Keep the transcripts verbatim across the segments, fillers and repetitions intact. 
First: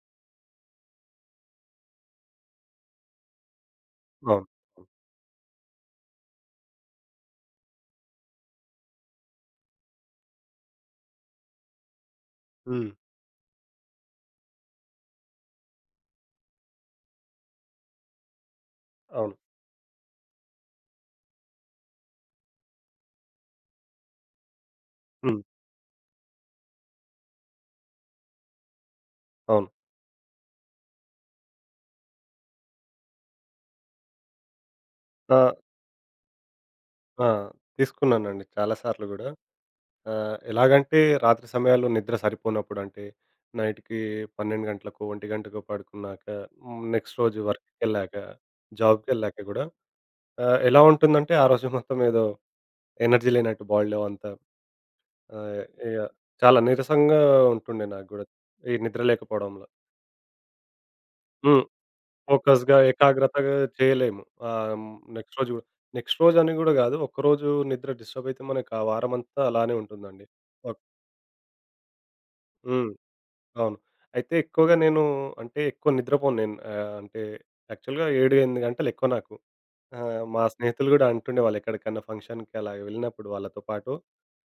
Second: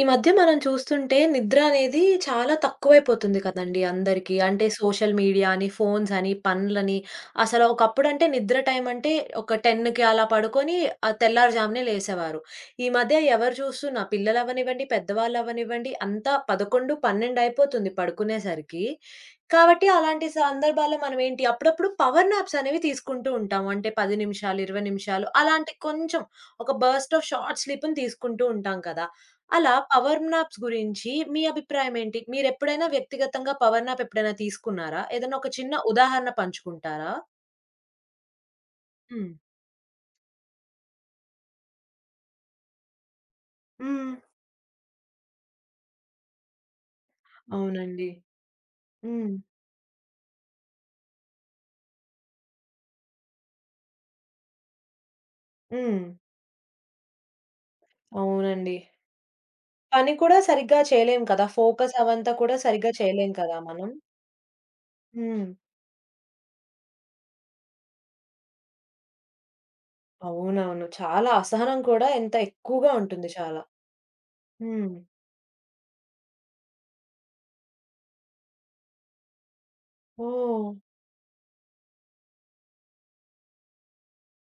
ఈ మధ్య మనం చూస్తుంటే నిద్ర అనేది చాలా తక్కువైపోతుంది కదండీ అందరికీ. అవును. అంటే సోషల్ మీడియా అని, ఫోన్స్ అని, పనులని అసలు ఒకప్పుడంటే నిద్ర టైం అంటే ఒక 10కి అలా పడుకొని ఆహ్, తెల్లారుజామునే లేసేవారు. ఈ హ్మ్. మధ్య ఎవరు చూస్తున్నా పిల్లలవ్వనివ్వండి, పెద్దవాళ్ళవ్వనివ్వండి అంతా పదకొండు, పన్నెండు అయిపోతుంది పడుకునేసరికి. అవును. కాబట్టి అలాంటి సందర్భాల్లో మనమేంటి అప్పుడప్పుడు పవర్ నాప్స్ అనేవి తీసుకుంటూ ఉంటాము. అంటే పది నిమిషాలు, ఇరవై నిమిషాలు హ్మ్. అలాంటి కొంచెం ఒక బర్స్ట్ ఆఫ్ షార్ట్ స్లీప్‌ని తీసుకుంటూ ఉంటాం కదా! అవును. అలా పవర్ నాప్స్ గురించి మీ అభిప్రాయం ఏంటి? మీరెప్పుడైనా వ్యక్తిగతంగా పవర్ నాప్ ఎప్పుడైనా తీసుకున్నారా? ఏదైనా ఒక ఆహ్, చిన్న ఉదాహరణ పంచుకుంటారా? ఆ! తీసుకున్నానండి చాలా సార్లు గూడా. హ్మ్. ఆహ్, ఎలాగంటే రాత్రి సమయాల్లో నిద్ర సరిపోనప్పుడు అంటే నైట్‌కి హ్మ్. పన్నెండు గంటలకో, ఒక గంటకో పడుకున్నాక. హ్మ్. నెక్స్ట్ రోజు అవునండి. వర్క్‌కెళ్ళాక, హ్మ్. జాబ్‌కెళ్ళాక గూడా ఆహ్, ఎలా ఉంటుందంటే ఆ రోజు మొత్తం ఏదో ఎనర్జీ లేనట్టు బాడీలో అంతా. ఆహ్, ఇగ హ్మ్. చాలా నీరసంగా ఉంటుండే నాకు గూడా. ఈ అవునండి. నిద్ర లేకపోవడంలో. పని కూడా సరిగ్గా చేయలేం కదా! హ్మ్. ఫోకస్ అవంతా కూడా ఫోకస్‌గా, సరిగ్గా చేయలేం ఏకాగ్రతగా కదా మనం. చేయలేము. ఆహ్, హ్మ్, నెక్స్ట్ హ్మ్. రోజు గూడా. నెక్స్ట్ రోజని గూడా గాదు. ఒక్కరోజు నిద్ర డిస్టర్బ్ అయితే మనకు ఆ వారమంతా అలానే ఉంటుందండి. ఓక్. అవునవును. చాలా అసహనం కూడా ఎంత హ్మ్. ఎక్కువగా ఉంటుంది చాలా. అవును. అయితే ఎక్కువగా హ్మ్. నేను అంటే ఎక్కువ నిద్రపోను నేను. ఆహ్, అంటే యాక్చువల్‌గా ఏడు, ఎనిమిది గంటలు ఎక్కువ నాకు. ఆ! మా ఓహ్! స్నేహితులు గూడా అంటుండేవాళ్ళు ఎక్కడికన్నా ఫంక్షన్‌కి అలా వెళ్ళినప్పుడు వాళ్ళతో పాటు.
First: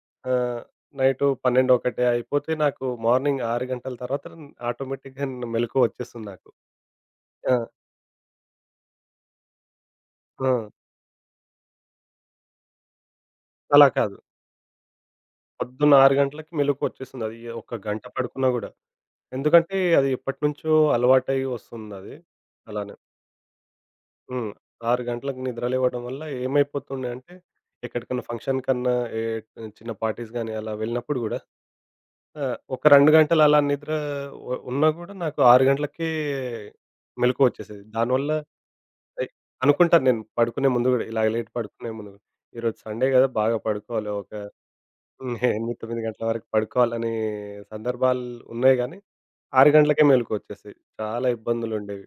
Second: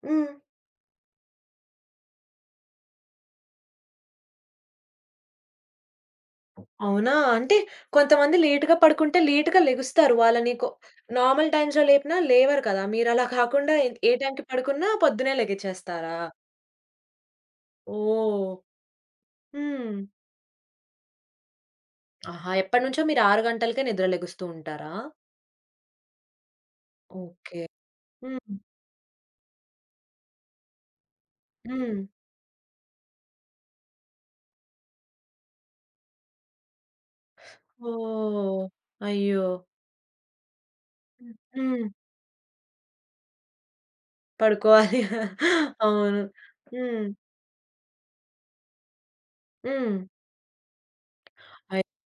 హ్మ్. ఆహ్, నైటు పన్నెండు, ఒకటి అయిపోతే నాకు మార్నింగ్ ఆరు గంటల తర్వాత ఆటోమేటిక్‌గా మెలుకువ వచ్చేస్తుంది నాకు. అవునా? ఆ! అంటే కొంతమంది లేట్‌గా పడుకుంటే లేట్‌గా లెగుస్తారు. ఆ! వాళ్ళని కొ నార్మల్ టైమ్స్‌లో లేపినా లేవరు కదా! మీరలా కాకుండా అలా ఎ ఏ కాదు. టైమ్‌కి పడుకున్నా పొద్దున్నే పొద్దున్న ఆరు లెగిచేస్తారా? గంటలకి మెలుకువొచ్చేసిందది. ఒక గంట పడుకున్నా ఓహ్! గూడా. ఎందుకంటే, హ్మ్. అది ఎప్పటినుంచో అలవాటై వస్తుందది. ఆహా! అలానే. ఎప్పటినుంచో మీరు ఆరు గంటలకే నిద్ర లెగుస్తూ హ్మ్. ఉంటారా? ఆరు గంటలకు నిద్ర లేవడం వల్ల ఏమైపోతుండే అంటే, ఓకే. ఎక్కడికన్నా హ్మ్. ఫంక్షన్ కన్నా ఏ చిన్న పార్టీస్ గానీ అలా వెళ్ళినప్పుడు గూడా హ్మ్. ఆహ్, ఒక రెండు గంటలు అలా నిద్ర ఉ ఉన్నా గూడా నాకు ఆరు గంటలకే మెలుకువొచ్చేసేది. దానివల్ల ఓహ్! ఎ అయ్యో! అనుకుంటాను నేను పడుకునే ముందు గూడా, ఇలా హ్మ్. లేట్ హ్మ్. పడుకునే ముందు గూడా. ఈరోజు సండే గదా! బాగా పడుకోవాలి ఒక పడుకోవాలి. హ్మ్. ఎనిమిది, తొమ్మిది అవును. గంటల వరకు హ్మ్. పడుకోవాలనే సందర్భాలు ఉన్నాయి గానీ, ఆరు హ్మ్. గంటలకే మెలుకువొచ్చేసేది. చాలా అయ్యో! ఇబ్బందులుండేవి.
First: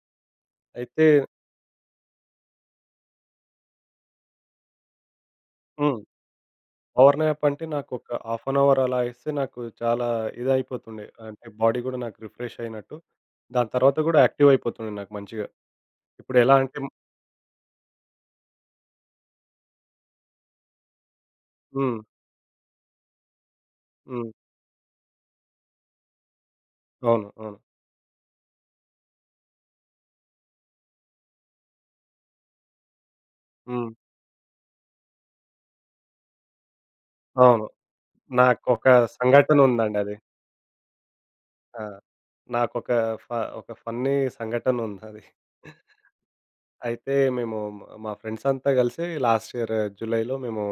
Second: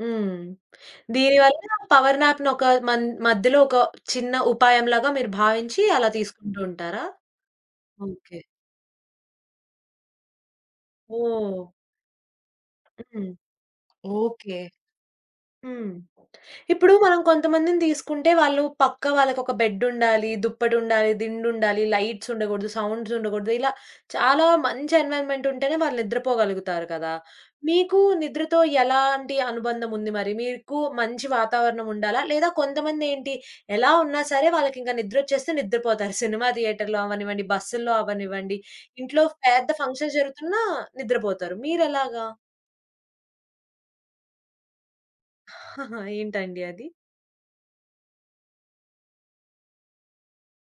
హ్మ్. అయితే దీనివల్ల పవర్ నాప్‌ని ఒక మన్ మధ్యలో ఒక చిన్న ఉపాయంలాగా మీరు భావించి హ్మ్. అలా తీసుకుంటూ ఉంటారా? పవర్ న్యాప్ అంటే నాకొక ఓకే. హాఫ్ అన్ అవర్ అలా ఇస్తే నాకు చాలా ఇదయిపోతుండే. అంటే ఓహ్! బాడీ గూడా నాకు రిఫ్రెష్ అయినట్టు. హ్మ్. దాని తర్వాత గూడా యాక్టివ్ ఓకే. అయిపోతుండే నాకు మంచిగా. హ్మ్. ఇప్పుడెలా అంటే, ఇప్పుడు మనం కొంతమందిని తీసుకుంటే వాళ్ళు పక్కా వాళ్ళకొక బెడ్డుండాలి, దుప్పటుండాలి, దిండుండాలి, హ్మ్. లైట్స్ ఉండకూడదు, సౌండ్స్ ఉండకూడదు. ఇలా హ్మ్. చాలా మంచి ఎన్విరాన్మెంట్ ఉంటేనే వాళ్ళు నిద్రపోగలుగుతారు కదా! అవును. అవును. మీకు నిద్రతో ఎలాంటి అనుబంధం ఉంది మరి? మీకు మంచి వాతావరణం ఉండాలా? లేదా కొంతమందేంటి హ్మ్. ఎలా ఉన్నా సరే వాళ్ళకింక నిద్రొచ్చేస్తే నిద్రపోతారు. సినిమా థియేటర్‌లో అవ్వనివ్వండి, అవును. బస్సుల్లో అవ్వనివ్వండి, నాకొక ఇంట్లో పెద్ద ఫంక్షన్ సంఘటనుందండది. జరుగుతున్నా నిద్రపోతారు. ఆ! మీరెలాగా? నాకొక ఫ ఒక ఫన్నీ సంఘటనుందది. ఏంటండి అది? అయితే మేము మ- మా ఫ్రెండ్స్ అంతా కలిసి లాస్ట్ ఇయర్ జూలైలో మేము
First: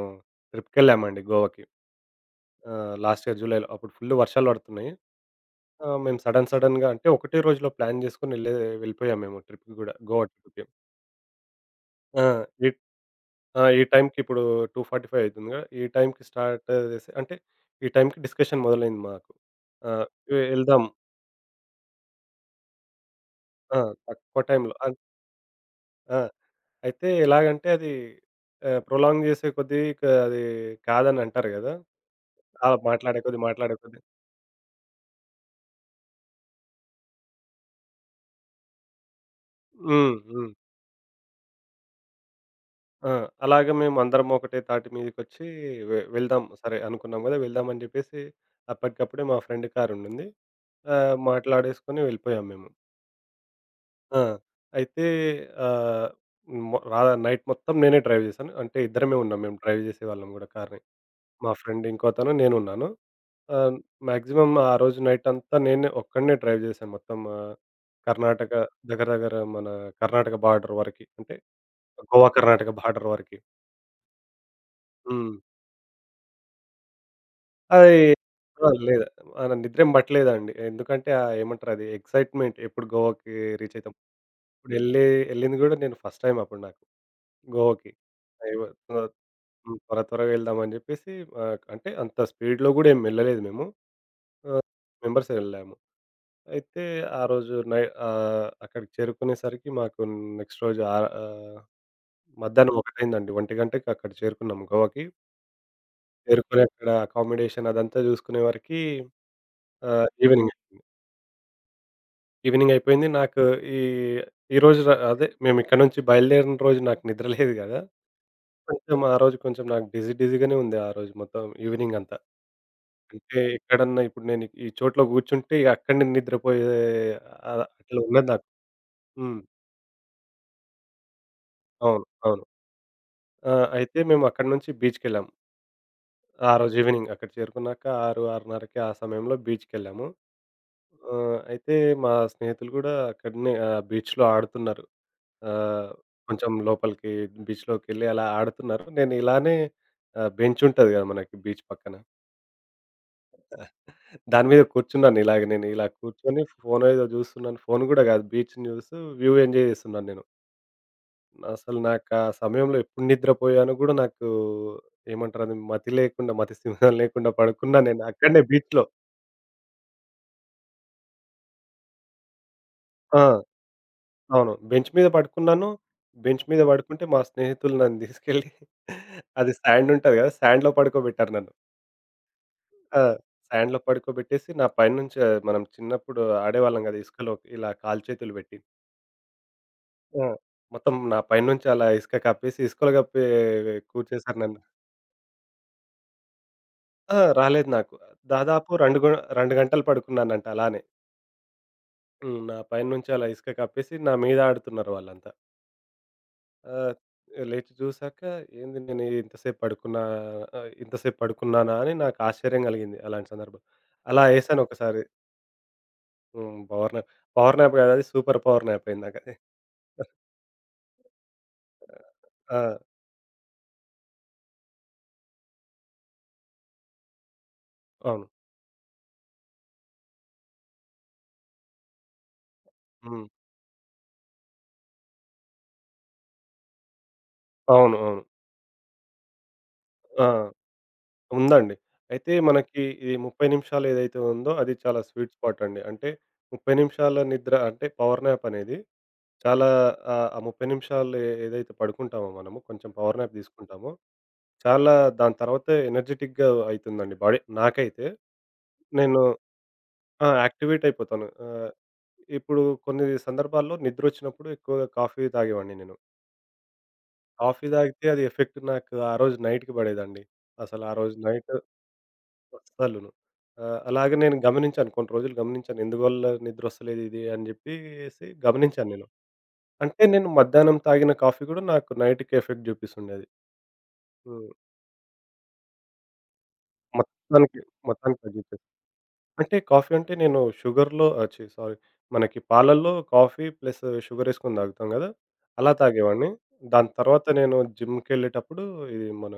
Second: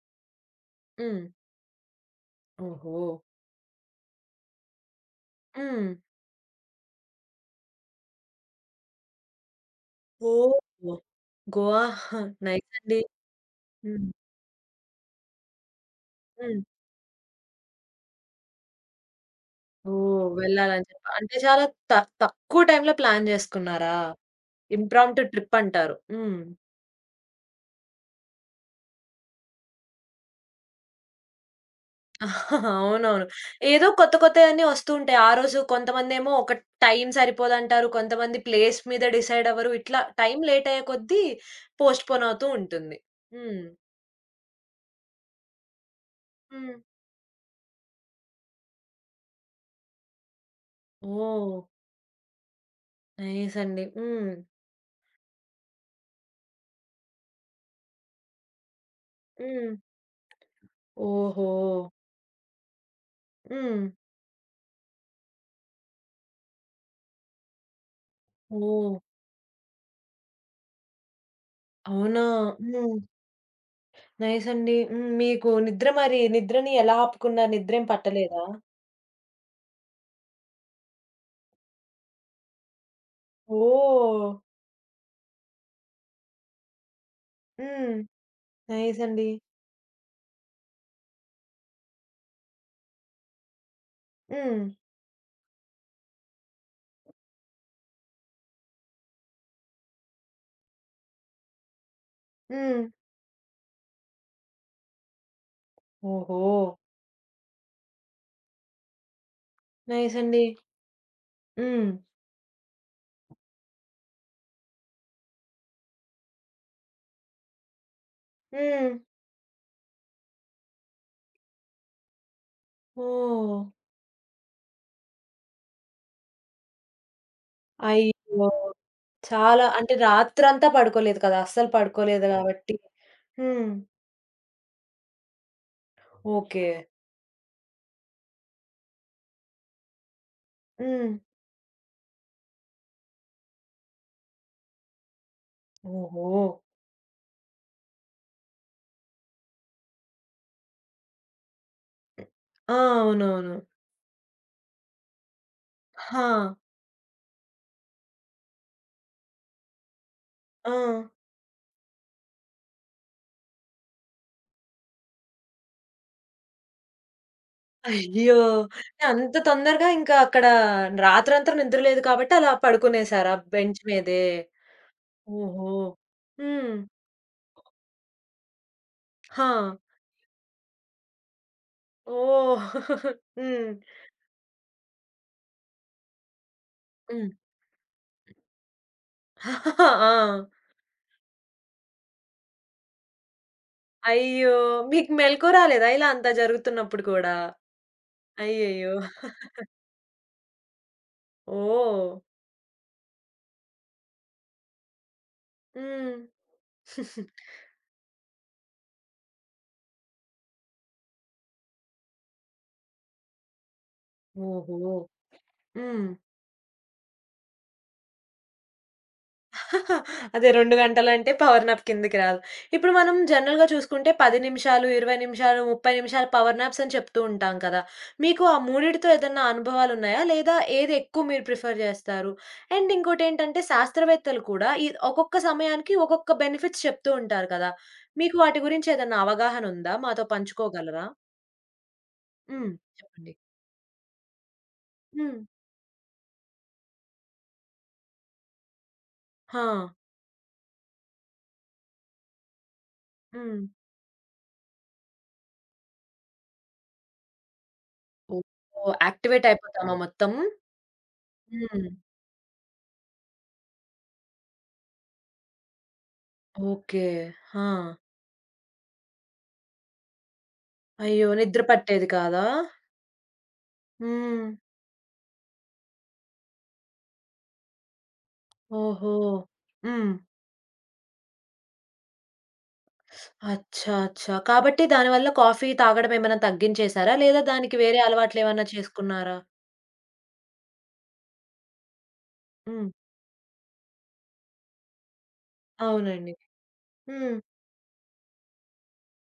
హ్మ్. ట్రిప్‌కెళ్ళామండి గోవాకి. ఆహ్, ఓహో! లాస్ట్ ఇయర్ జూలైలో అప్పుడు ఫుల్ వర్షాలు పడుతున్నాయి. హ్మ్. ఆహ్, మేము సడెన్ సడెన్‌గా అంటే ఒకటే రోజులో ప్లాన్ చేసుకొని ఎళ్ళే వెళ్ళిపోయాము మేము ట్రిప్‌కి గూడా గోవా ఓహ్! ట్రిప్‌కి. గోవా ఆ! ఈ నైస్ అండి. ఆ! ఈ హ్మ్. టైంకి ఇప్పుడు రెండు నలభై ఐదు అయితుందిగా ఈ టైంకి హ్మ్. స్టార్ట్ చేసి అంటే ఈ టైంకి డిస్కషన్ మొదలైంది మాకు. ఆ! ఓహ్! వె ఎళ్దాం. వెళ్ళాలని చెప్పి. అంటే చాలా త తక్కువ టైమ్‌లో ప్లాన్ ఆ! జేసుకున్నారా? తక్కువ టైంలో అన్ ఇంప్రాంప్టు ట్రిప్ అంటారు. ఆ! హ్మ్. అయితే ఎలాగంటే అది ఆహ్, ప్రొలాంగ్ చేసే కొద్దీ క అది కాదని అంటారు గదా! అలా మాట్లాడే అవునవును. కొద్దీ, మాట్లాడే ఏదో కొద్దీ, కొత్త కొత్తయన్నీ వస్తూ ఉంటాయి. ఆ రోజు కొంతమందేమో ఒక టైం సరిపోదంటారు. కొంతమంది ప్లేస్ మీద డిసైడ్ అవ్వరు. ఇట్లా హ్మ్. టైం హ్మ్. లేట్ అయ్యే కొద్దీ పోస్ట్‌పోన్ అవుతూ ఉంటుంది. ఆ! హ్మ్. అలాగే మేమందరం ఒకటే తాటి మీదకొచ్చి వె వెళ్దాం హ్మ్. సరే అనుకున్నాం గదా! వెళ్దాం అని జెప్పేసి అప్పటికప్పుడే మా ఫ్రెండ్ కారుండింది. ఆహ్, ఓహ్! మాట్లాడేసుకొని వెళ్ళిపోయాం మేము. నైస్ అండి. ఆ! హ్మ్. అయితే ఆహ్, మొ రా నైట్ మొత్తం నేనే డ్రైవ్ జేశాను. అంటే ఇద్దరమే ఉన్నాం మేము హ్మ్. డ్రైవ్ జేసేవాళ్ళం గూడా కార్‌ని. ఓహో! మా ఫ్రెండ్ ఇంకోతను, నేనున్నాను. ఆహ్, హ్మ్. మాక్సిమం ఆ రోజు నైట్ అంతా నేనే ఒక్కడినే డ్రైవ్ జేశాను మొత్తం, ఆహ్, కర్ణాటక ఓహ్! దగ్గర దగ్గర మన కర్ణాటక బార్డర్ వరకి. అంటే అవునా! గోవా కర్ణాటక హ్మ్. బార్డర్ వరకి. నైస్ అండి. హ్మ్. హ్మ్. మీకు నిద్ర మరి నిద్రని ఎలా ఆపుకున్నారు? నిద్రేం అది పట్టలేదా? ఆ! లేదు. మన నిద్రేం పట్టలేదండి. ఎందుకంటే ఆహ్, ఏమంటారు అది ఎక్సైట్‌మెంట్ ఎప్పుడు గోవాకి రీచ్ అయితాం. ఓహ్! ఇప్పుడెళ్ళి ఎళ్ళింది గూడా నేను ఫస్ట్ టైమ్ అప్పుడు నాకు గోవాకి. హ్మ్. అయ్యో! త్వ నైస్ అండి. హ్మ్. త్వర త్వరగా వెళ్దామని జెప్పేసి, ఆహ్, అంటే అంత స్పీడ్‌లో గూడా ఏం వెళ్ళలేదు మేము. హ్మ్. ఆహ్, మెంబర్సే వెళ్ళాము. అయితే ఆ రోజు నై ఆహ్, అక్కడికి చేరుకునేసరికి మాకు నెక్స్ట్ రోజు ఆహ్, ఆహ్, మధ్యాహ్నం హ్మ్. ఒకటి అయిందండి. ఒక గంటకి అక్కడ చేరుకున్నాము గోవాకి. ఓహో! చేరుకొని అక్కడ అకామిడేషన్ అదంతా చూసుకునే వరకి ఆహ్, నైస్ అండి. ఈవెనింగ్ అయిపోయింది. హ్మ్. ఈవెనింగ్ అయిపోయింది. నాకు ఈ ఈరోజు ర అదే మేము ఇక్కడ నుంచి బయలుదేరిన రోజు నాకు నిద్ర లేదు గదా! హ్మ్. కొంచెం ఆ రోజు కొంచెం నాకు బిజీ బిజీగానే ఉంది ఆ రోజు మొత్తం ఈవెనింగ్ అంతా. అంటే ఓహ్! ఎక్కడన్నా ఇప్పుడు నేను ఈ చోట్లో కూర్చుంటే ఇగ అక్కడనే నిద్రపోయే, ఆహ్, అట్లా ఉన్నది నాకు. అయ్యో! హ్మ్. చాలా అంటే రాత్రంతా పడుకోలేదు కదా! అస్సలు అవును. పడుకోలేదు అవును. గాబట్టి. ఆ! హ్మ్. అయితే మేము అక్కడి నుంచి బీచ్‌కెళ్ళాము. ఆ ఓకే. రోజు ఈవెనింగ్ అక్కడ చేరుకున్నాక ఆరు, 6:30కి ఆ సమయంలో బీచ్‌కెళ్ళాము. హ్మ్. ఆ! అయితే మా స్నేహితులు గూడా అక్కడనే ఆహ్, బీచ్‌లో ఆడుతున్నారు. ఆహ్, ఓహో! కొంచెం లోపలికి బీచ్‌లోకెళ్ళి అలా ఆడుతున్నారు. నేను ఇలానే, ఆహ్, బెంచ్ ఉంటది గదా! మనకి బీచ్ పక్కన. ఆ! అవునవును. దాని మీద కూర్చున్నాను ఇలాగ నేను. ఇలా హా! కూర్చొని ఫోన్ ఏదో జూస్తున్నాను. ఫోన్ గూడా గాదు బీచ్‌ని జూస్తూ వ్యూ ఎంజాయ్ జేస్తున్నాను నేను. ఆ! అసలు నాకా సమయంలో ఎప్పుడు నిద్రపోయానో గూడా నాకు ఏమంటారు అది మతి లేకుండా మతి సింహం లేకుండా పడుకున్నా నేను అయ్యో! అక్కడనే బీచ్‌లో. అంత తొందరగా ఇంకా అక్కడ రాత్రంతా నిద్ర లేదు కాబట్టి అలా ఆ! పడుకునేసారా బెంచ్ మీదే? అవును. బెంచ్ మీద ఓహో! పడుకున్నాను. బెంచ్ మీద హ్మ్. పడుకుంటే మా స్నేహితులు నన్ను తీసుకెళ్ళి ఆ! అది సాండ్ ఉంటది కదా! సాండ్‌లో పడుకోబెట్టారు నన్ను. ఓహ్! ఆ! హ్మ్. సాండ్‌లో పడుకోబెట్టేసి నా పైనుంచి ఆ, మనం చిన్నప్పుడు ఆడేవాళ్ళం కదా! హ్మ్. ఇసుకలో ఇలా కాలు చేతులు పెట్టి. ఆ! ఆ! మొత్తం నా పైనుంచి అలా ఇసుక కప్పేసి ఇసుకలో కప్పి కూర్చేశారు అయ్యో! నన్ను. మీకు మెలుకువ రాలేదా ఇలా అంతా జరుగుతున్నప్పుడు ఆ! కూడా? రాలేదు నాకు. దాదాపు అయ్యయ్యో! రెండు గ రెండు గంటలు పడుకున్నానంట అలానే. ఓహ్! హ్మ్. నా పైనుంచి అలా ఇసుక కప్పేసి నా మీద ఆడుతున్నారు వాళ్ళంతా. హ్మ్. ఆ! లేచి చూసాక ఏంది నేను ఇంతసేపు పడుకున్నా, ఆహ్, ఇంతసేపు పడుకున్నానా అని నాకు ఆశ్చర్యం కలిగింది అలాంటి సందర్భం. అలా ఏశాను ఓహో! ఒకసారి. హ్మ్. హ్మ్. Power nap. పవర్ న్యాప్ కాదు అది సూపర్ పవర్ న్యాప్ అయిందకది. హ! అదే రెండు గంటలంటే పవర్ నాప్ కిందకి రాదు. ఆ! ఇప్పుడు మనం జనరల్‌గా చూసుకుంటే పది నిమిషాలు, ఇరవై నిమిషాలు, ముప్పై నిమిషాలు పవర్ నాప్స్ అని చెప్తూ ఉంటాం కదా! అవును. మీకు ఆ మూడిటితో ఏదన్నా అనుభవాలున్నాయా? లేదా ఏది ఎక్కువ మీరు ప్రిఫర్ జేస్తారు? అండ్ హ్మ్. ఇంకోటేంటంటే శాస్త్రవేత్తలు కూడా ఈ ఒక్కొక్క సమయానికి ఒక్కొక్క బెనిఫిట్స్ చెప్తూ ఉంటారు కదా! అవును. అవును. మీకు వాటి గురించి ఏదన్నా అవగాహనుందా? మాతో ఆ! పంచుకోగలరా? ఉందండి. అయితే హ్మ్. మనకి ఈ చెప్పండి. ముప్పై నిమిషాలు ఏదైతే ఉందో అది చాలా స్వీట్ హ్మ్. స్పాట్ అండి. అంటే ముప్పై నిమిషాల నిద్ర అంటే పవర్ న్యాప్ అనేది ఆ! చాలా, ఆహ్, ఆ ముప్పై నిమిషాలు ఏ- ఏదైతే పడుకుంటామో మనము కొంచెం పవర్ న్యాప్ హ్మ్. తీసుకుంటామో చాలా, దాని తర్వాత ఎనర్జిటిక్‌గా అయితుందండి బాడీ. నాకైతే ఓహ్! ఓహ్! నేను యాక్టివేట్ అయిపోతామా ఆ! మొత్తం? యాక్టివేట్ అయిపోతాను. ఆహ్, హ్మ్. ఇప్పుడు కొన్ని సందర్భాల్లో నిద్రొచ్చినప్పుడు ఎక్కువగా కాఫీ తాగేవాడిని నేను. ఓకే. ఆ! కాఫీ తాగితే అది ఎఫెక్ట్ నాకు ఆ రోజు నైట్‌కి పడేదండి. అసలు ఆ రోజు అయ్యో! నైట్ నిద్ర పట్టేది కాదా? అస్సలును. ఆహ్, అలాగే నేను హ్మ్. గమనించాను. కొన్ని రోజులు గమనించాను. ఎందువల్ల నిద్రొస్తలేదు ఇది అని చెప్పేసి గమనించాను నేను. ఓహో! అంటే హ్మ్. నేను మధ్యాహ్నం తాగిన కాఫీ కూడా నాకు నైట్‌కి ఎఫెక్ట్ చూపిస్తుండేది. అచ్చా! అచ్చా! హ్మ్. కాబట్టి దానివల్ల కాఫీ తాగడం ఏమైనా తగ్గించేసారా? లేదా మొత్తానికి దానికి వేరే మొత్తానికి తగ్గిచ్చేది. అలవాట్లేమన్నా చేసుకున్నారా? అంటే కాఫీ అంటే నేను షుగర్‌లో ఆహ్, ఛీ! సారీ. మనకి హ్మ్. పాలల్లో కాఫీ ప్లస్ షుగర్ ఏసుకొని తాగుతాం గదా! అలా తాగేవాడిని. అవునండి. దాని తర్వాత హ్మ్. నేను జిమ్‌కెళ్ళేటప్పుడు ఇది మన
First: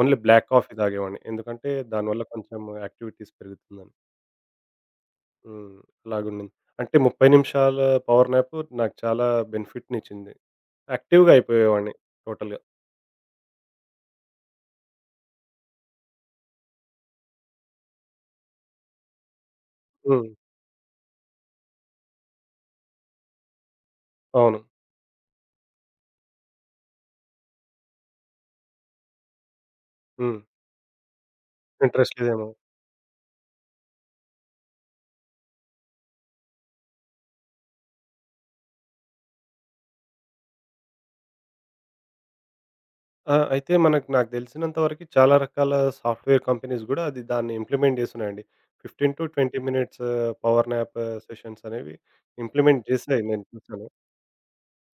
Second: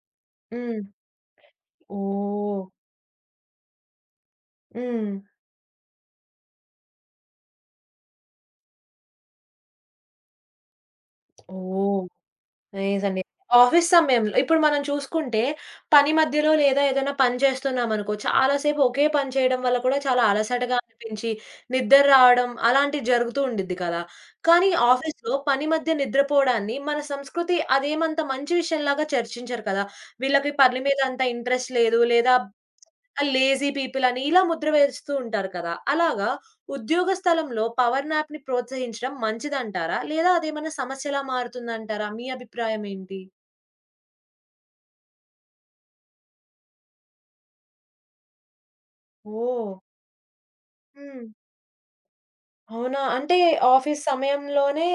ఓన్లీ బ్లాక్ కాఫీ హ్మ్. తాగేవాడిని. ఎందుకంటే దానివల్ల కొంచెం ఓహ్! యాక్టివిటీస్ పెరుగుతుందని. హ్మ్. హ్మ్. అలాగుండింది. అంటే ముప్పై నిమిషాల పవర్ నాప్ నాకు చాలా బెనిఫిట్‌నిచ్చింది. యాక్టివ్‌గా అయిపోయేవాడిని ఓహ్! టోటల్‌గా. నైస్ అండి. ఆఫీస్ సమయంలో ఇప్పుడు మనం చూసుకుంటే, పని మధ్యలో లేదా ఏదైనా పని చేస్తున్నామనుకో, చాలా సేపు ఒకే పని చేయడం వల్ల కూడా చాలా హ్మ్. అలసటగా అనిపించి, నిద్ర రావడం అలాంటివి జరుగుతూ ఉండిద్ది కదా! అవును. కానీ ఆఫీస్‌లో పని మధ్య నిద్రపోవడాన్ని మన సంస్కృతి అదేమంత మంచి విషయంలాగా చర్చించరు కదా! హ్మ్. వీళ్ళకి పని మీద అంత ఇంట్రెస్ట్ లేదు, ఇంట్రెస్ట్ లేదా లేదేమో. ఆ! లేజీ పీపుల్ అని ఇలా ముద్ర వేస్తూ ఉంటారు కదా! అలాగా ఉద్యోగ స్థలంలో పవర్ నాప్‌ని ప్రోత్సహించడం మంచిదంటారా? లేదా అదేమన్నా సమస్యలా మారుతుందంటారా? మీ అభిప్రాయం ఏంటి? ఆ! అయితే మనకు నాకు తెలిసినంత వరకి చాలా రకాల సాఫ్ట్‌వేర్ కంపెనీస్ గూడా అది దాన్ని ఇంప్లిమెంట్ జేస్తున్నాయండి. పదిహేను నుండి ఇరవై oh! Minutes power nap hmm. Sessions అనేవి ఇంప్లిమెంట్ అవునా? జేశాయి అంటే నేను చూసాను. ఆఫీస్ సమయంలోనే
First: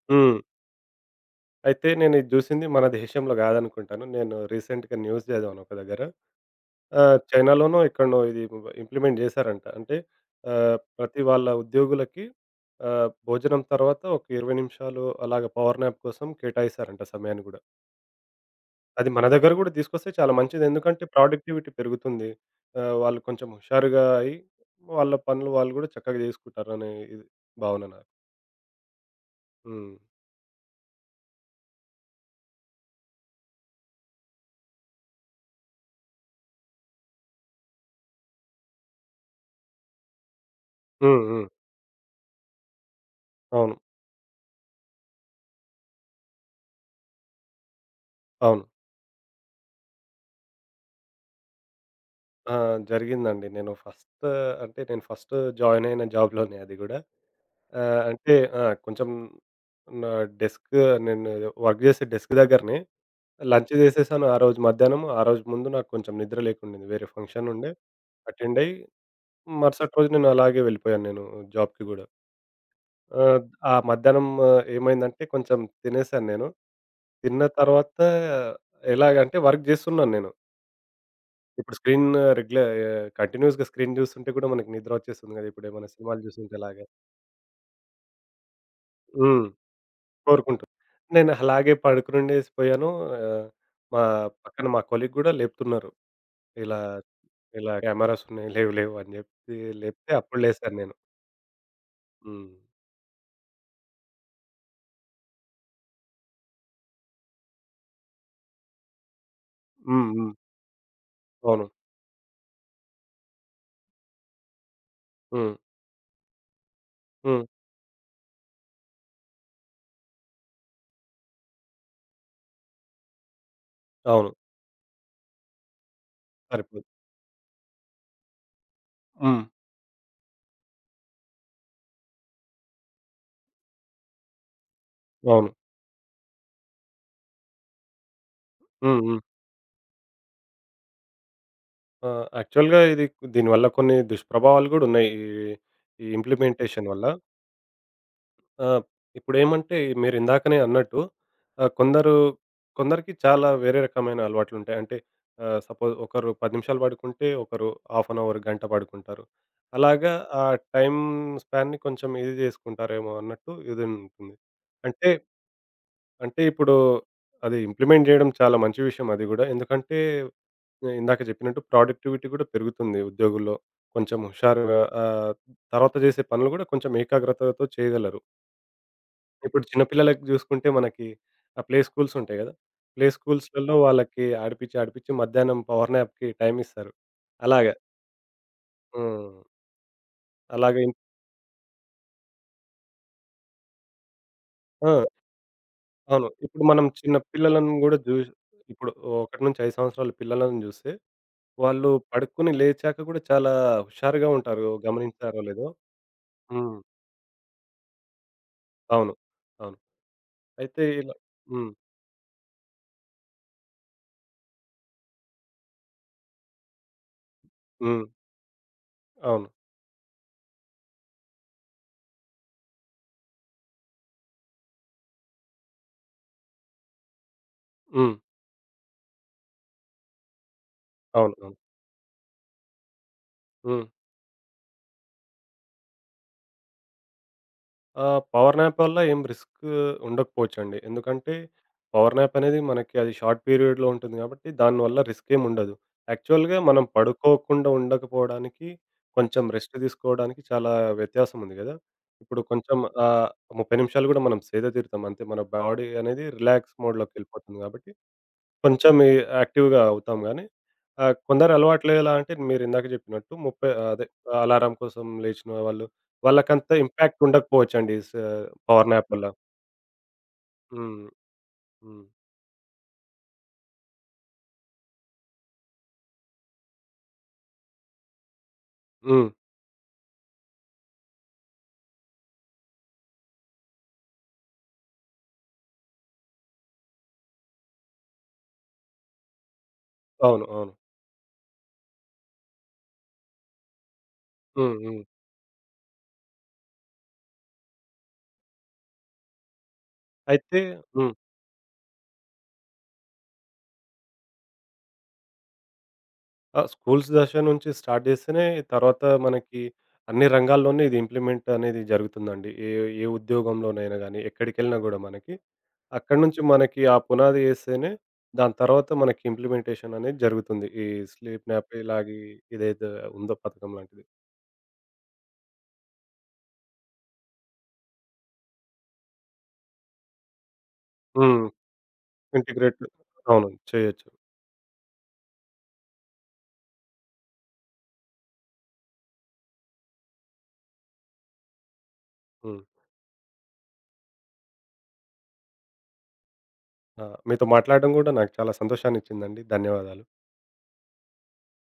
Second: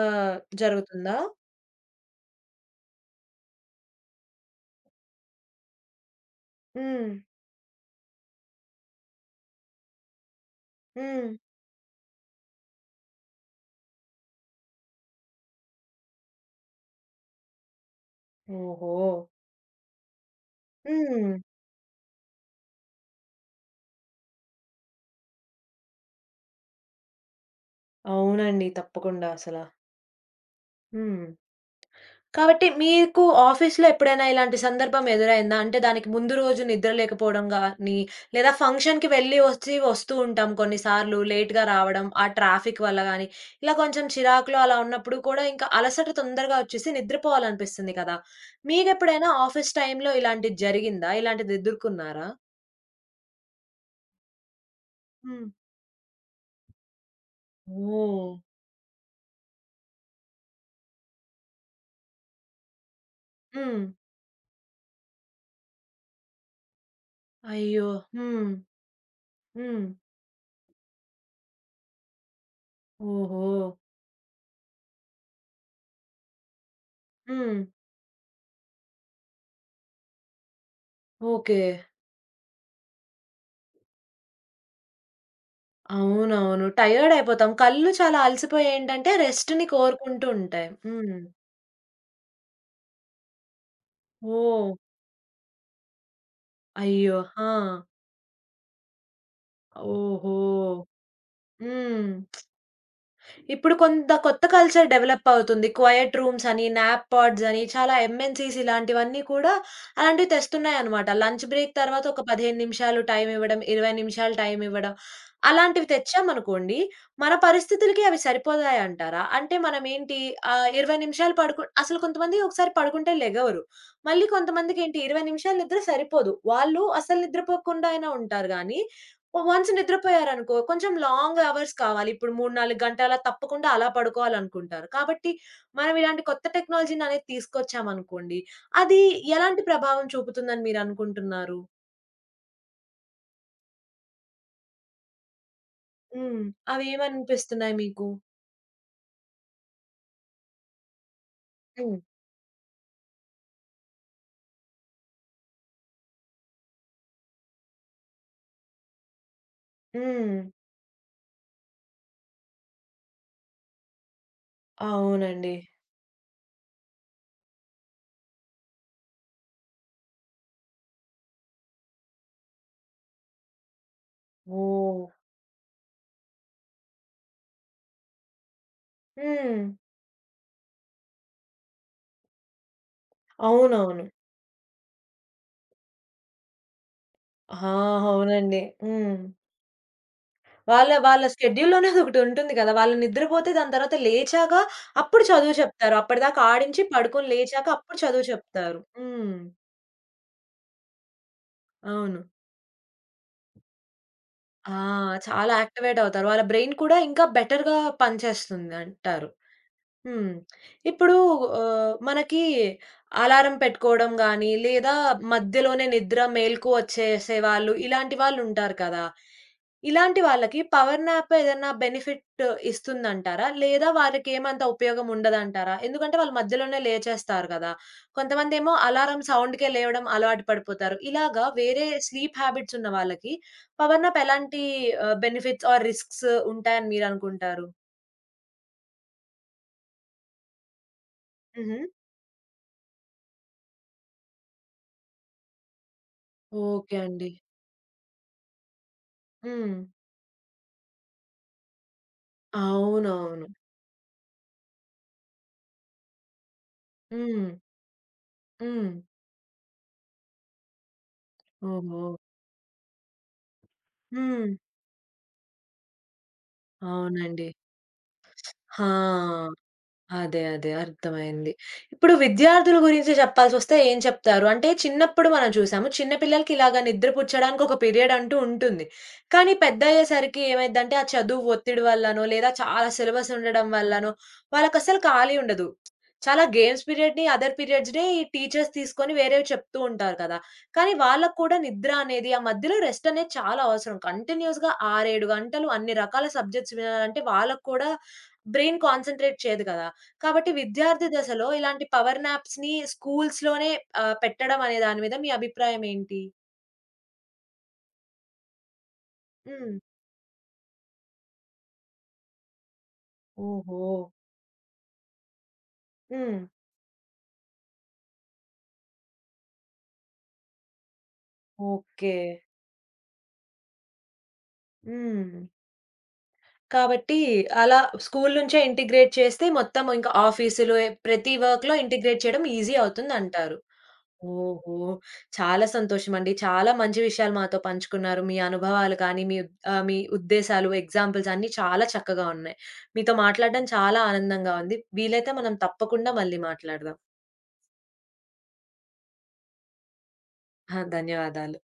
ఆహ్, హ్మ్. జరుగుతుందా? అయితే నేను ఇది జూసింది మన దేశంలో గాదనుకుంటాను. నేను రీసెంట్‌గా న్యూస్ చదివాను ఒక దగ్గర. హ్మ్. ఆహ్, చైనాలోనో ఎక్కడనో ఇది ఇంప్లిమెంట్ జేశారంట. అంటే ఆహ్, ప్రతి హ్మ్. వాళ్ళ ఉద్యోగులకి ఆహ్, భోజనం తర్వాత ఒక ఇరవై నిమిషాలు అలాగ పవర్ న్యాప్ కోసం కేటాయిస్తారంట సమయాన్ని గూడా. ఓహో! అది మన దగ్గర గూడా తీసుకొస్తే చాలా మంచిది. ఎందుకంటే హ్మ్. ప్రొడక్టివిటీ పెరుగుతుంది. ఆహ్, వాళ్ళు కొంచెం హుషారుగా అయ్యి, వాళ్ళ పనులు వాళ్ళు గూడా చక్కగా జేసుకుంటారనే ఇది భావన నాకు. అవునండి. తప్పకుండా అసల. హ్మ్. హ్మ్. కాబట్టి మీకు ఆఫీస్‌లో ఎప్పుడైనా ఇలాంటి సందర్భం ఎదురైందా? అంటే దానికి ముందు రోజు నిద్ర లేకపోవడం గాని, లేదా ఫంక్షన్‌కి వెళ్ళి వచ్చి వస్తూ ఉంటాం కొన్నిసార్లు హ్మ్. హ్మ్. లేట్‌గా రావడం, ఆ ట్రాఫిక్ వల్ల గాని, ఇలా అవును. కొంచెం చిరాకులో అలా ఉన్నప్పుడు కూడా ఇంకా అలసట తొందరగా వచ్చేసి నిద్రపోవాలనిపిస్తుంది కదా! అవును. మీకెప్పుడైనా ఆఫీస్ టైమ్‌లో ఇలాంటిది జరిగిందా? ఇలాంటిది ఎదుర్కొన్నారా? ఆ! జరిగిందండి. నేను ఫస్ట్, అంటే నేను ఫస్ట్ హ్మ్. జాయిన్ అయిన జాబ్‌లోనే అది గూడా. ఆహ్, ఓహ్! అంటే ఆ! కొంచెం నా డెస్క్, నేను వర్క్ జేసే డెస్క్ దగ్గరనే లంచ్ హ్మ్. జేసేసాను ఆ రోజు మధ్యాహ్నం. ఆ రోజు ముందు నాకు కొంచెం నిద్ర లేకుండింది. వేరే ఫంక్షన్ ఉండే అయ్యో! హ్మ్. అటెండ్ అయ్యి హ్మ్. మరుసటి రోజు నేను అలాగే వెళ్ళిపోయాను నేను జాబ్‌కి గూడా. ఆహ్, ఓహో! ఆ మధ్యాహ్నం ఆ, ఏమైందంటే కొంచెం తినేసాను నేను. తిన్న హ్మ్. తర్వాత ఎలాగంటే వర్క్ జేస్తున్నాను నేను. ఓకే. ఇప్పుడు స్క్రీన్ రెగ్యుల కంటిన్యూయస్‌గా స్క్రీన్ జూస్తుంటే కూడా మనకి నిద్ర వచ్చేస్తుంది గదా! ఇప్పుడేమైనా సినిమాలు జూస్తుంటే అవునవును. అలాగా. టయర్డ్ అయిపోతాం. కళ్ళు చాలా అలసిపోయి ఏంటంటే హ్మ్. రెస్ట్‌ని కోరుకుంటూ కోరుకుంటాం. ఉంటాయి. హ్మ్. నేను అలాగే పడుకునుండేసిపోయాను. ఆహ్, మా పక్కన ఓహ్! మా కొలీగ్ గూడా లేపుతున్నారు. ఇలా అయ్యో! ఆ! ఇలా కెమెరాస్ ఉన్నాయి లేవు లేవు అని జెప్పి లేపితే ఓహో! అప్పుడు లేసాను నేను. హ్మ్. హ్మ్. ఇప్పుడు కొంత కొత్త కల్చర్ డెవలప్ అవుతుంది. క్వైట్ రూమ్స్ అని, న్యాప్ పాడ్స్ అని చాలా ఎంఎన్‌సీస్ ఇలాంటివన్నీ కూడా హ్మ్. అలాంటివి హ్మ్. తెస్తున్నాయన్నమాట. లంచ్ అవును. బ్రేక్ తర్వాత ఒక పదిహేను నిమిషాలు టైం ఇవ్వడం, ఇరవై నిమిషాలు టైం ఇవ్వడం. హ్మ్. అలాంటివి తెచ్చామనుకోండి, మన హ్మ్. పరిస్థితులకి అవి సరిపోతాయంటారా? అంటే మనమేంటి ఆహ్, ఇరవై నిమిషాలు పడుకు అసలు కొంతమంది ఒకసారి పడుకుంటే లెగవరు. మళ్ళీ అవును. కొంతమందికేంటి ఇరవై నిమిషాలు నిద్ర సరిపోదు. వాళ్ళు సరిపోదు. అసలు నిద్రపోకుండా అయినా ఉంటారు గానీ, హ్మ్. వన్స్ నిద్రపోయారనుకో, కొంచెం లాంగ్ అవర్స్ కావాలి. ఇప్పుడు మూడు, నాలుగు గంటల తప్పకుండా అలా పడుకోవాలనుకుంటారు. కాబట్టి అవును. మనం ఇలాంటి కొత్త టెక్నాలజీననేది తీసుకొచ్చామనుకోండి, అది హ్మ్. హ్మ్. ఎలాంటి ప్రభావం చూపుతుందని మీరనుకుంటున్నారు? ఆ! యాక్చువల్‌గా ఇది దీనివల్ల కొన్ని దుష్ప్రభావాలు గూడా ఉన్నాయి. ఈ ఈ హ్మ్. ఇంప్లిమెంటేషన్ వల్ల. అవేమనిపిస్తున్నాయి మీకు? ఆ! ఇప్పుడేమంటే మీరు ఇందాకనే అన్నట్టు, ఆహ్, హ్మ్. కొందరు కొందరికి చాలా వేరే రకమైన అలవాట్లుంటాయి. అంటే ఆహ్, సపోజ్ ఒకరు పది నిమిషాలు పడుకుంటే, ఒకరు హాఫ్ అన్ అవర్, గంట పడుకుంటారు. అలాగా హ్మ్. ఆ టైమ్ స్పాన్‌ని కొంచెం ఇది జేసుకుంటారేమో అన్నట్టు ఇది ఉంటుంది. అంటే, అవునండి. అంటే ఇప్పుడు అది ఇంప్లిమెంట్ జేయడం చాలా మంచి విషయం అది గూడా. ఎందుకంటే ఇందాక చెప్పినట్టు ప్రొడక్టివిటీ కూడా పెరుగుతుంది ఉద్యోగుల్లో. కొంచెం హుషారుగా, ఓహ్! ఆహ్, తర్వాత చేసే పనులు కూడా కొంచెం ఏకాగ్రతతో చేయగలరు. హ్మ్. ఇప్పుడు చిన్న పిల్లలకి చూసుకుంటే మనకి ఆ ప్లే స్కూల్స్ ఉంటాయి కదా! ప్లే స్కూల్స్‌లలో అవునవును. వాళ్ళకి ఆడిపిచ్చి, ఆడిపిచ్చి మధ్యాహ్నం పవర్ న్యాప్‌కి టైమ్ ఇస్తారు. ఆ! అలాగా. అవునండి. హ్మ్. హ్మ్. అలాగే వాళ్ళ ఇం- వాళ్ళ షెడ్యూల్‌లోనే అదొకటుంటుంది కదా! వాళ్ళు నిద్రపోతే దాని తర్వాత లేచాక ఆ! అప్పుడు చదువు చెప్తారు. అవును. అప్పటిదాకా ఇప్పుడు ఆడించి మనం చిన్న పడుకొని లేచాక పిల్లలను కూడా అప్పుడు చదువు జూస్ చెప్తారు. ఇప్పుడు హ్మ్. ఒకటి నుండి ఐదు సంవత్సరాల పిల్లలను చూస్తే వాళ్ళు అవును. పడుకొని లేచాక కూడా చాలా హుషారుగా ఉంటారు. ఆ! గమనించారో చాలా లేదో? యాక్టివేట్ అవుతారు. వాళ్ళ బ్రెయిన్ హ్మ్. కూడా ఇంకా బెటర్‌గా పనిచేస్తుంది అవును. అంటారు. అవును. హ్మ్. అయితే ఇలా ఇప్పుడు హ్మ్. ఆహ్, మనకి అలారం పెట్టుకోవడం గాని, లేదా మధ్యలోనే నిద్ర మేలుకువ వచ్చేసేవాళ్ళు, హ్మ్. ఇలాంటి వాళ్ళుంటారు కదా! అవును. ఇలాంటి వాళ్ళకి పవర్ న్యాప్ ఏదన్నా బెనిఫిట్ ఇస్తుందంటారా? లేదా వారికేమంత ఉపయోగం ఉండదంటారా? ఎందుకంటే వాళ్ళు మధ్యలోనే లేచేస్తారు కదా! హ్మ్. కొంతమందేమో అలారం సౌండ్‌కే లేవడం అలవాటు పడిపోతారు. అవును. ఇలాగా అవును. వేరే స్లీప్ హ్యాబిట్స్ ఉన్న వాళ్ళకి హ్మ్. పవర్ న్యాప్ ఎలాంటి ఆహ్, బెనిఫిట్స్ ఆర్ రిస్క్స్ ఉంటాయని మీరనుకుంటారు? ఆహ్, పవర్ న్యాప్ వల్ల ఏం రిస్క్ ఉండకపోవచ్చండి. ఎందుకంటే హుహు. పవర్ న్యాప్ అనేది మనకి అది షార్ట్ పీరియడ్‌లో ఉంటుంది కాబట్టి దానివల్ల రిస్క్ ఏమి ఉండదు. యాక్చువల్‌గా మనం ఓకే అండి. పడుకోకుండా ఉండకపోవడానికి కొంచెం హ్మ్. రెస్ట్ తీసుకోవడానికి చాలా వ్యత్యాసం ఉంది గదా! ఇప్పుడు కొంచెం, ఆహ్, అవునవును. ముప్పై నిమిషాలు గూడా మనం సేద తీరుతాం. అంతే మన బాడీ అనేది రిలాక్స్ హ్మ్. మోడ్‌లోకెళ్ళిపోతుంది కాబట్టి హ్మ్. కొంచెం ఈ యాక్టివ్‌గా అవుతాం గానీ, ఆహ్, కొందరి అలవాట్లు ఓహో! ఎలా అంటే మీరిందాక చెప్పినట్టు ముప్పై అదే హ్మ్. అలారం కోసం లేచిన వాళ్ళు, వాళ్ళకంత ఇంపాక్ట్ అవునండి. ఉండకపోవచ్చండి స పవర్ న్యాప్ వల్ల. ఆ! అదే. అదే. హ్మ్. అర్థమైంది. హ్మ్. ఇప్పుడు విద్యార్థుల గురించి చెప్పాల్సొస్తే ఏం చెప్తారు? అంటే చిన్నప్పుడు మనం చూసాము. చిన్న పిల్లలకి ఇలాగ నిద్రపుచ్చడానికి ఒక పీరియడ్ అంటూ ఉంటుంది. హ్మ్. కానీ పెద్దయ్యేసరికి ఏమైద్దంటే ఆ చదువు ఒత్తిడి వల్లనో, లేదా చాలా సిలబస్ ఉండడం వల్లనో వాళ్ళకసలు ఖాళీ ఉండదు. చాలా గేమ్స్ పీరియడ్‌ని, అదర్ పీరియడ్స్‌ని టీచర్స్ తీసుకొని వేరేవి చెప్తూ ఉంటారు కదా! అవును. అవును. కానీ వాళ్ళకి కూడా నిద్ర అనేది, ఆ మధ్యలో రెస్ట్ అనేది చాలా అవసరం. కంటిన్యూయస్‌గా హ్మ్. హ్మ్. ఆరు, ఏడు గంటలు అన్ని రకాల సబ్జెక్ట్స్ వినాలంటే వాళ్ళకి కూడా బ్రెయిన్ కాన్సంట్రేట్ చేయదు కదా! కాబట్టి అయితే విద్యార్థి హ్మ్. దశలో ఇలాంటి పవర్ న్యాప్స్‌ని స్కూల్స్‌లోనే ఆహ్, పెట్టడం అనే దాని మీద మీ అభిప్రాయం ఏంటి? ఆ! స్కూల్స్ దశ నుంచి స్టార్ట్ జేస్తేనే తర్వాత మనకి హ్మ్. అన్ని రంగాల్లోనే ఇది ఇంప్లిమెంట్ అనేది జరుగుతుందండి. ఏ ఏ ఓహో! ఉద్యోగంలోనైనా గానీ, ఎక్కడికెళ్ళినా గూడా మనకి. అక్కడి హ్మ్. నుంచి మనకి ఆ పునాది ఏస్తేనే, దాని తర్వాత మనకి ఇంప్లిమెంటేషన్ అనేది జరుగుతుంది. ఈ స్లీప్ న్యాప్ ఓకే. ఇలాగే ఇదైతే ఉందో పథకం లాంటిది. హ్మ్. కాబట్టి అలా స్కూలు నుంచే ఇంటిగ్రేట్ చేస్తే మొత్తం ఇంకా ఆఫీసులు ఏ- ప్రతి హ్మ్. వర్క్‌లో ఇంటిగ్రేట్ చేయడం ఈజీ ఇంటిగ్రేటెడ్ అవును. అవుతుందంటారు. చేయొచ్చు. ఓహో! చాలా సంతోషమండి. చాలా మంచి విషయాలు మాతో పంచుకున్నారు. మీ అనుభవాలు కానీ, మీ ఆహ్, మీ ఉద్దేశాలు, ఎగ్జాంపుల్స్ అన్నీ చాలా చక్కగా ఉన్నాయి. హ్మ్. మీతో మాట్లాడడం చాలా ఆనందంగా ఉంది. వీలైతే మనం తప్పకుండా మళ్ళీ మాట్లాడదాం. ఆ! మీతో మాట్లాడడం గూడా నాకు చాలా సంతోషాన్నిచ్చిందండి. ధన్యవాదాలు. ఆ! ధన్యవాదాలు.